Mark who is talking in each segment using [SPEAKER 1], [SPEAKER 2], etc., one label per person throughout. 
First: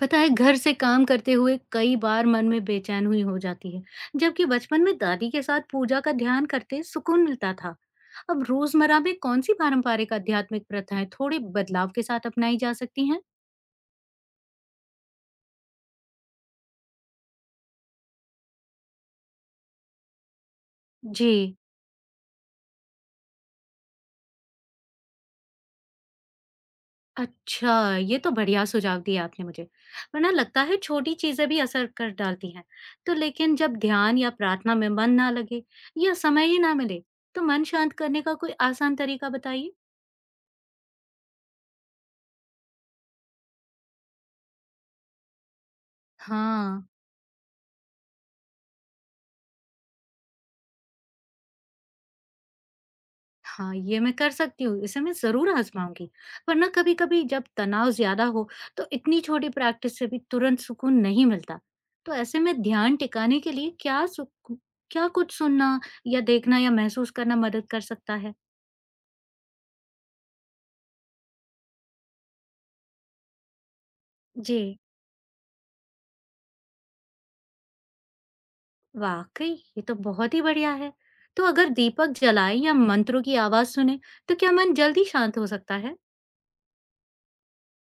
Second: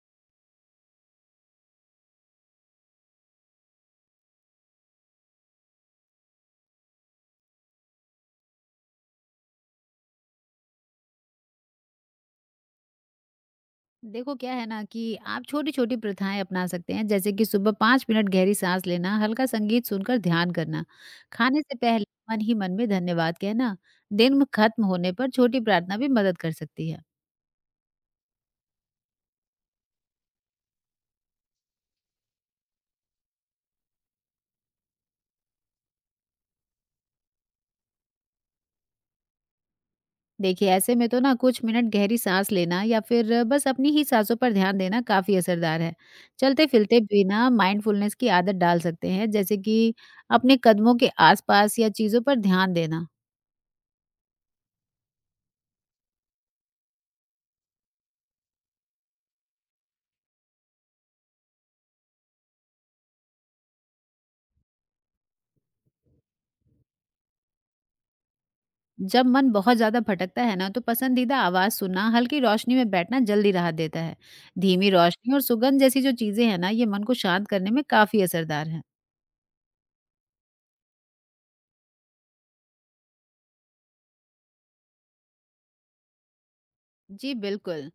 [SPEAKER 1] पता है घर से काम करते हुए कई बार मन में बेचैन हुई हो जाती है। जबकि बचपन में दादी के साथ पूजा का ध्यान करते सुकून मिलता था। अब रोजमर्रा में कौन सी पारंपरिक आध्यात्मिक प्रथाएं थोड़े बदलाव के साथ अपनाई जा सकती हैं?
[SPEAKER 2] देखो क्या है ना कि आप छोटी-छोटी प्रथाएँ अपना सकते हैं, जैसे कि सुबह 5 मिनट गहरी साँस लेना, हल्का संगीत सुनकर ध्यान करना,
[SPEAKER 1] जी।
[SPEAKER 2] खाने से पहले मन ही मन में धन्यवाद कहना, दिन में खत्म होने पर छोटी प्रार्थना भी मदद कर सकती है।
[SPEAKER 1] अच्छा, ये तो बढ़िया सुझाव दिया आपने मुझे। वरना लगता है छोटी चीजें भी असर कर डालती हैं। लेकिन जब ध्यान या प्रार्थना में मन ना लगे या समय ही ना मिले, तो मन शांत करने का कोई आसान तरीका बताइए।
[SPEAKER 2] देखिए ऐसे में तो ना कुछ मिनट गहरी साँस लेना या फिर बस अपनी ही साँसों पर ध्यान देना काफ़ी असरदार है।
[SPEAKER 1] हाँ।
[SPEAKER 2] चलते-फिरते भी ना माइंडफुलनेस की आदत डाल सकते हैं, जैसे कि अपने कदमों के आसपास या चीज़ों पर ध्यान देना।
[SPEAKER 1] हाँ, ये मैं कर सकती हूँ, इसे मैं ज़रूर आज़माऊँगी। वरना कभी-कभी जब तनाव ज़्यादा हो, तो इतनी छोटी प्रैक्टिस से भी तुरंत सुकून नहीं मिलता। तो ऐसे में ध्यान टिकाने के लिए क्या कुछ सुनना या देखना या महसूस करना मदद कर सकता है?
[SPEAKER 2] जब मन बहुत ज्यादा भटकता है ना तो पसंदीदा आवाज सुनना हल्की रोशनी में बैठना जल्दी राहत देता है।
[SPEAKER 1] जी।
[SPEAKER 2] धीमी रोशनी और सुगंध जैसी जो चीजें हैं ना ये मन को शांत करने में काफी असरदार है।
[SPEAKER 1] वाक़ई! ये तो बहुत ही बढ़िया है। तो अगर दीपक जलाएँ या मंत्रों की आवाज़ सुने, तो क्या मन जल्दी शांत हो सकता है?
[SPEAKER 2] जी बिल्कुल,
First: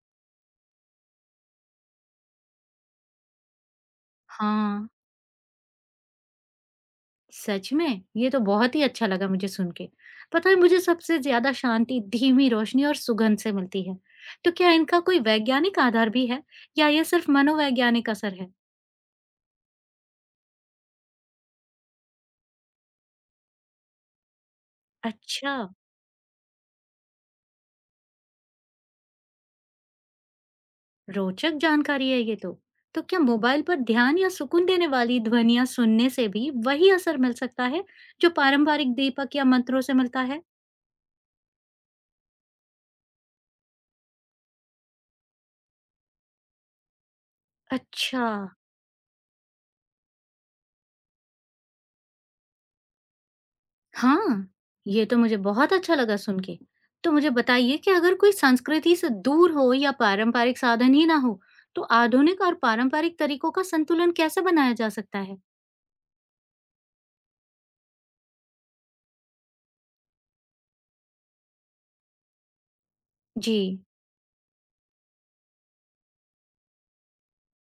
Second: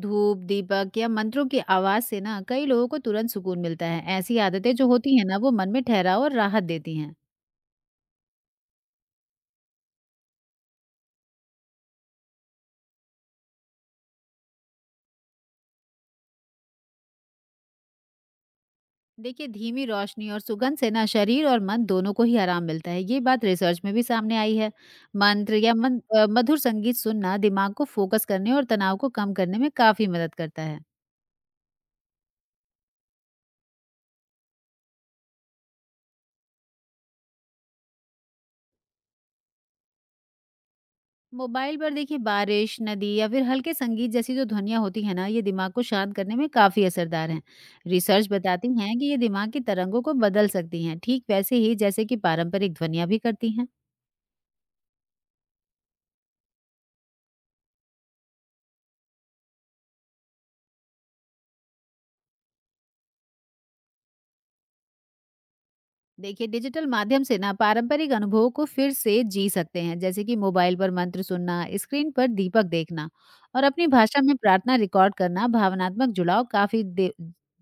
[SPEAKER 2] धूप दीपक या मंत्रों की आवाज से ना कई लोगों को तुरंत सुकून मिलता है। ऐसी आदतें जो
[SPEAKER 1] हाँ।
[SPEAKER 2] होती है ना वो मन में ठहराव और राहत देती हैं।
[SPEAKER 1] सच में? ये तो बहुत ही अच्छा लगा मुझे सुन के। पता है मुझे सबसे ज़्यादा शांति धीमी रोशनी और सुगंध से मिलती है। तो क्या इनका कोई वैज्ञानिक आधार भी है या ये सिर्फ मनोवैज्ञानिक असर है?
[SPEAKER 2] देखिए धीमी रोशनी और सुगंध से ना शरीर और मन दोनों को ही आराम मिलता है, ये बात रिसर्च में भी सामने आई है। मंत्र
[SPEAKER 1] अच्छा।
[SPEAKER 2] या मन, अ, मधुर संगीत सुनना दिमाग को फोकस करने और तनाव को कम करने में काफी मदद करता है।
[SPEAKER 1] रोचक जानकारी है ये तो। तो क्या मोबाइल पर ध्यान या सुकून देने वाली ध्वनियाँ सुनने से भी वही असर मिल सकता है जो पारंपरिक दीपक या मंत्रों से मिलता है?
[SPEAKER 2] मोबाइल पर देखिए बारिश नदी या फिर हल्के संगीत जैसी जो ध्वनियाँ होती है ना ये दिमाग को शांत करने में काफी असरदार हैं।
[SPEAKER 1] अच्छा।
[SPEAKER 2] रिसर्च बताती हैं कि ये दिमाग की तरंगों को बदल सकती हैं, ठीक वैसे ही जैसे कि पारंपरिक ध्वनियाँ भी करती हैं।
[SPEAKER 1] हाँ, ये तो मुझे बहुत अच्छा लगा सुन के। तो मुझे बताइए कि अगर कोई संस्कृति से दूर हो या पारंपरिक साधन ही ना हो, तो आधुनिक और पारंपरिक तरीकों का संतुलन कैसे बनाया जा सकता है?
[SPEAKER 2] देखिए डिजिटल माध्यम से ना पारंपरिक अनुभवों को फिर से जी सकते हैं, जैसे कि मोबाइल पर मंत्र सुनना, स्क्रीन पर दीपक देखना
[SPEAKER 1] जी,
[SPEAKER 2] और अपनी भाषा में प्रार्थना रिकॉर्ड करना भावनात्मक जुड़ाव काफी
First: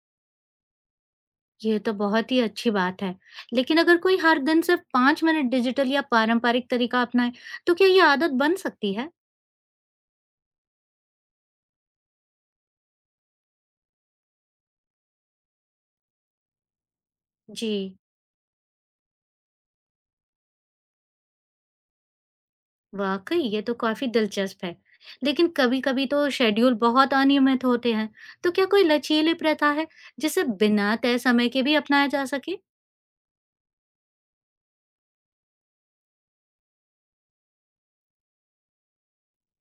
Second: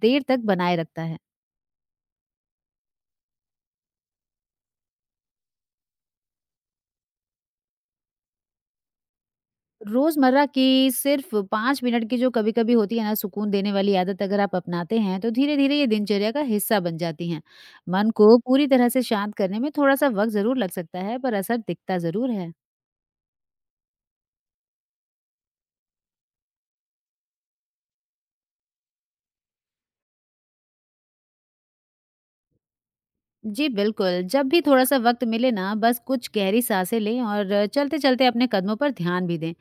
[SPEAKER 2] देर तक बनाए रखता है।
[SPEAKER 1] ये तो बहुत ही अच्छी बात है। लेकिन अगर कोई हर दिन सिर्फ 5 मिनट डिजिटल या पारंपरिक तरीका अपनाए, तो क्या ये आदत बन सकती है?
[SPEAKER 2] रोजमर्रा की सिर्फ पाँच मिनट की जो कभी कभी होती है ना सुकून देने वाली आदत अगर आप अपनाते हैं तो धीरे धीरे ये दिनचर्या का हिस्सा बन जाती हैं।
[SPEAKER 1] जी।
[SPEAKER 2] मन को पूरी तरह से शांत करने में थोड़ा सा वक्त जरूर लग सकता है पर असर दिखता जरूर है।
[SPEAKER 1] वाकई ये तो काफी दिलचस्प है। लेकिन कभी-कभी तो शेड्यूल बहुत अनियमित होते हैं, तो क्या कोई लचीली प्रथा है जिसे बिना तय समय के भी अपनाया जा सके?
[SPEAKER 2] जी बिल्कुल, जब भी थोड़ा-सा वक़्त मिले ना बस कुछ गहरी साँसें लें और चलते-चलते अपने कदमों पर ध्यान भी दें।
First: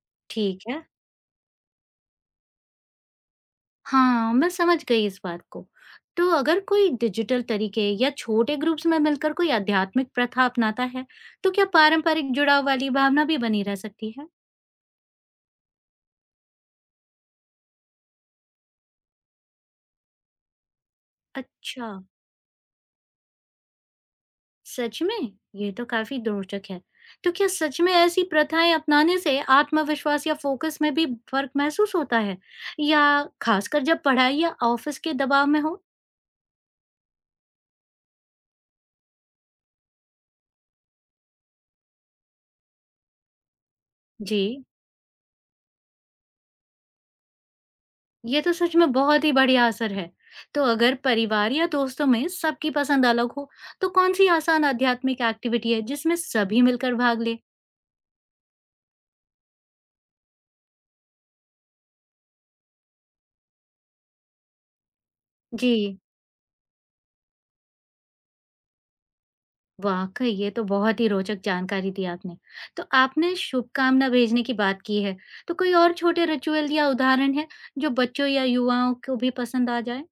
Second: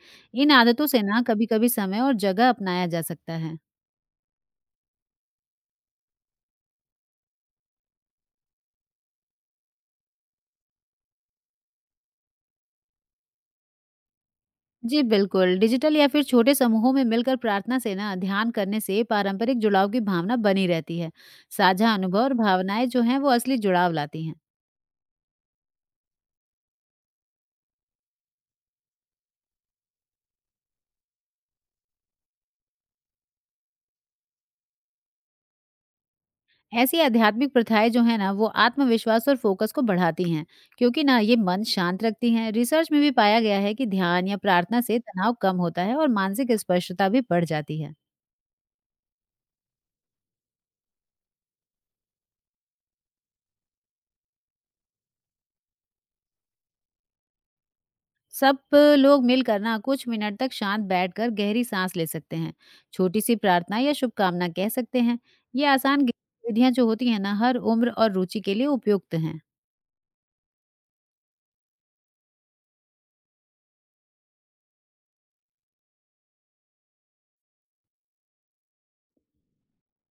[SPEAKER 2] इन
[SPEAKER 1] ठीक है।
[SPEAKER 2] आदतों से ना कभी-कभी समय और जगह अपनाया जा सकता है।
[SPEAKER 1] हाँ, मैं समझ गई इस बात को। तो अगर कोई डिजिटल तरीके या छोटे ग्रुप्स में मिलकर कोई आध्यात्मिक प्रथा अपनाता है, तो क्या पारंपरिक जुड़ाव वाली भावना भी बनी रह सकती है?
[SPEAKER 2] जी बिल्कुल, डिजिटल या फिर छोटे समूहों में मिलकर प्रार्थना से ना ध्यान करने से पारंपरिक जुड़ाव की भावना बनी रहती है।
[SPEAKER 1] अच्छा।
[SPEAKER 2] साझा अनुभव और भावनाएँ जो हैं वो असली जुड़ाव लाती हैं।
[SPEAKER 1] सच में? ये तो काफ़ी रोचक है। तो क्या सच में ऐसी प्रथाएँ अपनाने से आत्मविश्वास या फ़ोकस में भी फ़र्क महसूस होता है? या ख़ासकर जब पढ़ाई या ऑफ़िस के दबाव में हो?
[SPEAKER 2] ऐसी आध्यात्मिक प्रथाएं जो है ना वो आत्मविश्वास और फोकस को बढ़ाती हैं, क्योंकि ना ये मन शांत रखती हैं। रिसर्च में भी पाया गया है कि ध्यान या
[SPEAKER 1] जी,
[SPEAKER 2] प्रार्थना से तनाव कम होता है और मानसिक स्पष्टता भी बढ़ जाती है।
[SPEAKER 1] ये तो सच में बहुत ही बढ़िया असर है। तो अगर परिवार या दोस्तों में सबकी पसंद अलग हो, तो कौन-सी आसान आध्यात्मिक एक्टिविटी है जिसमें सभी मिलकर भाग लें?
[SPEAKER 2] सब लोग मिलकर ना कुछ मिनट तक शांत बैठकर गहरी सांस ले सकते हैं, छोटी सी प्रार्थना या शुभकामना कह सकते हैं। ये
[SPEAKER 1] जी।
[SPEAKER 2] आसान गतिविधियां जो होती हैं ना हर उम्र और रुचि के लिए उपयुक्त हैं।
[SPEAKER 1] वाक़ई, ये तो बहुत ही रोचक जानकारी दी आपने। तो आपने शुभकामना भेजने की बात की है, तो कोई और छोटे रिचुअल या उदाहरण हैं जो बच्चों या युवाओं को भी पसंद आ जाएँ?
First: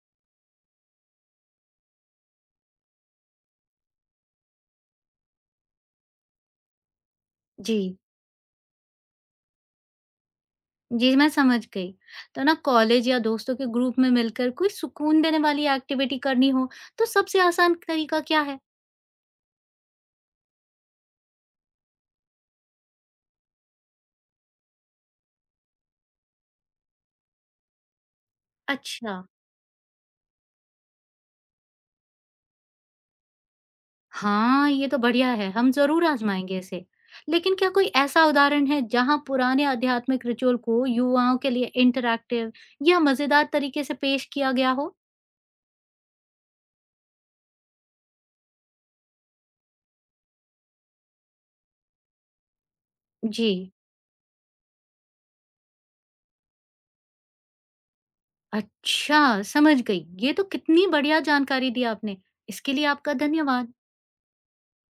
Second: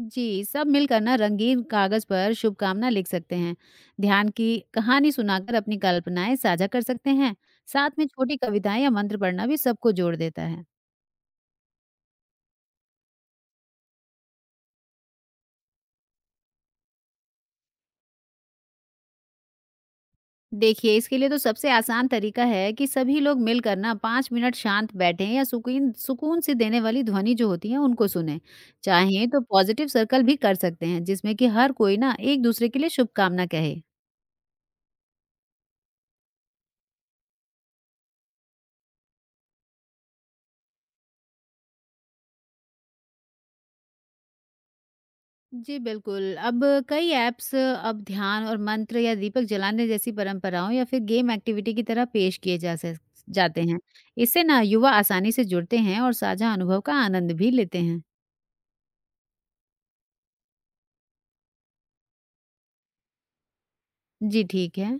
[SPEAKER 2] जी, सब मिलकर ना रंगीन कागज पर शुभकामना लिख सकते हैं। ध्यान की कहानी सुनाकर अपनी कल्पनाएं साझा कर सकते हैं। साथ
[SPEAKER 1] जी।
[SPEAKER 2] में छोटी कविताएं या मंत्र पढ़ना भी सबको जोड़ देता है।
[SPEAKER 1] जी, मैं समझ गई। तो ना कॉलेज या दोस्तों के ग्रुप में मिलकर कोई सुकून देने वाली एक्टिविटी करनी हो, तो सबसे आसान तरीका क्या है?
[SPEAKER 2] देखिए, इसके लिए तो सबसे आसान तरीका है कि सभी लोग मिलकर ना पाँच मिनट शांत बैठें या सुकून सुकून से देने वाली ध्वनि जो होती है उनको सुने।
[SPEAKER 1] अच्छा।
[SPEAKER 2] चाहें तो पॉजिटिव सर्कल भी कर सकते हैं जिसमें कि हर कोई ना एक दूसरे के लिए शुभकामना कहे।
[SPEAKER 1] हाँ, ये तो बढ़िया है, हम ज़रूर आज़माएँगे इसे। लेकिन क्या कोई ऐसा उदाहरण है जहाँ पुराने आध्यात्मिक रिचुअल को युवाओं के लिए इंटरैक्टिव या मज़ेदार तरीके से पेश किया गया हो?
[SPEAKER 2] जी, बिल्कुल। अब कई ऐप्स अब ध्यान और मंत्र या दीपक जलाने जैसी परंपराओं या फिर गेम एक्टिविटी की तरह पेश किए जा सक जाते
[SPEAKER 1] जी,
[SPEAKER 2] हैं। इससे ना युवा आसानी से जुड़ते हैं और साझा अनुभव का आनंद भी लेते हैं।
[SPEAKER 1] अच्छा, समझ गई। ये तो कितनी बढ़िया जानकारी दी आपने, इसके लिए आपका धन्यवाद।
[SPEAKER 2] जी, ठीक है।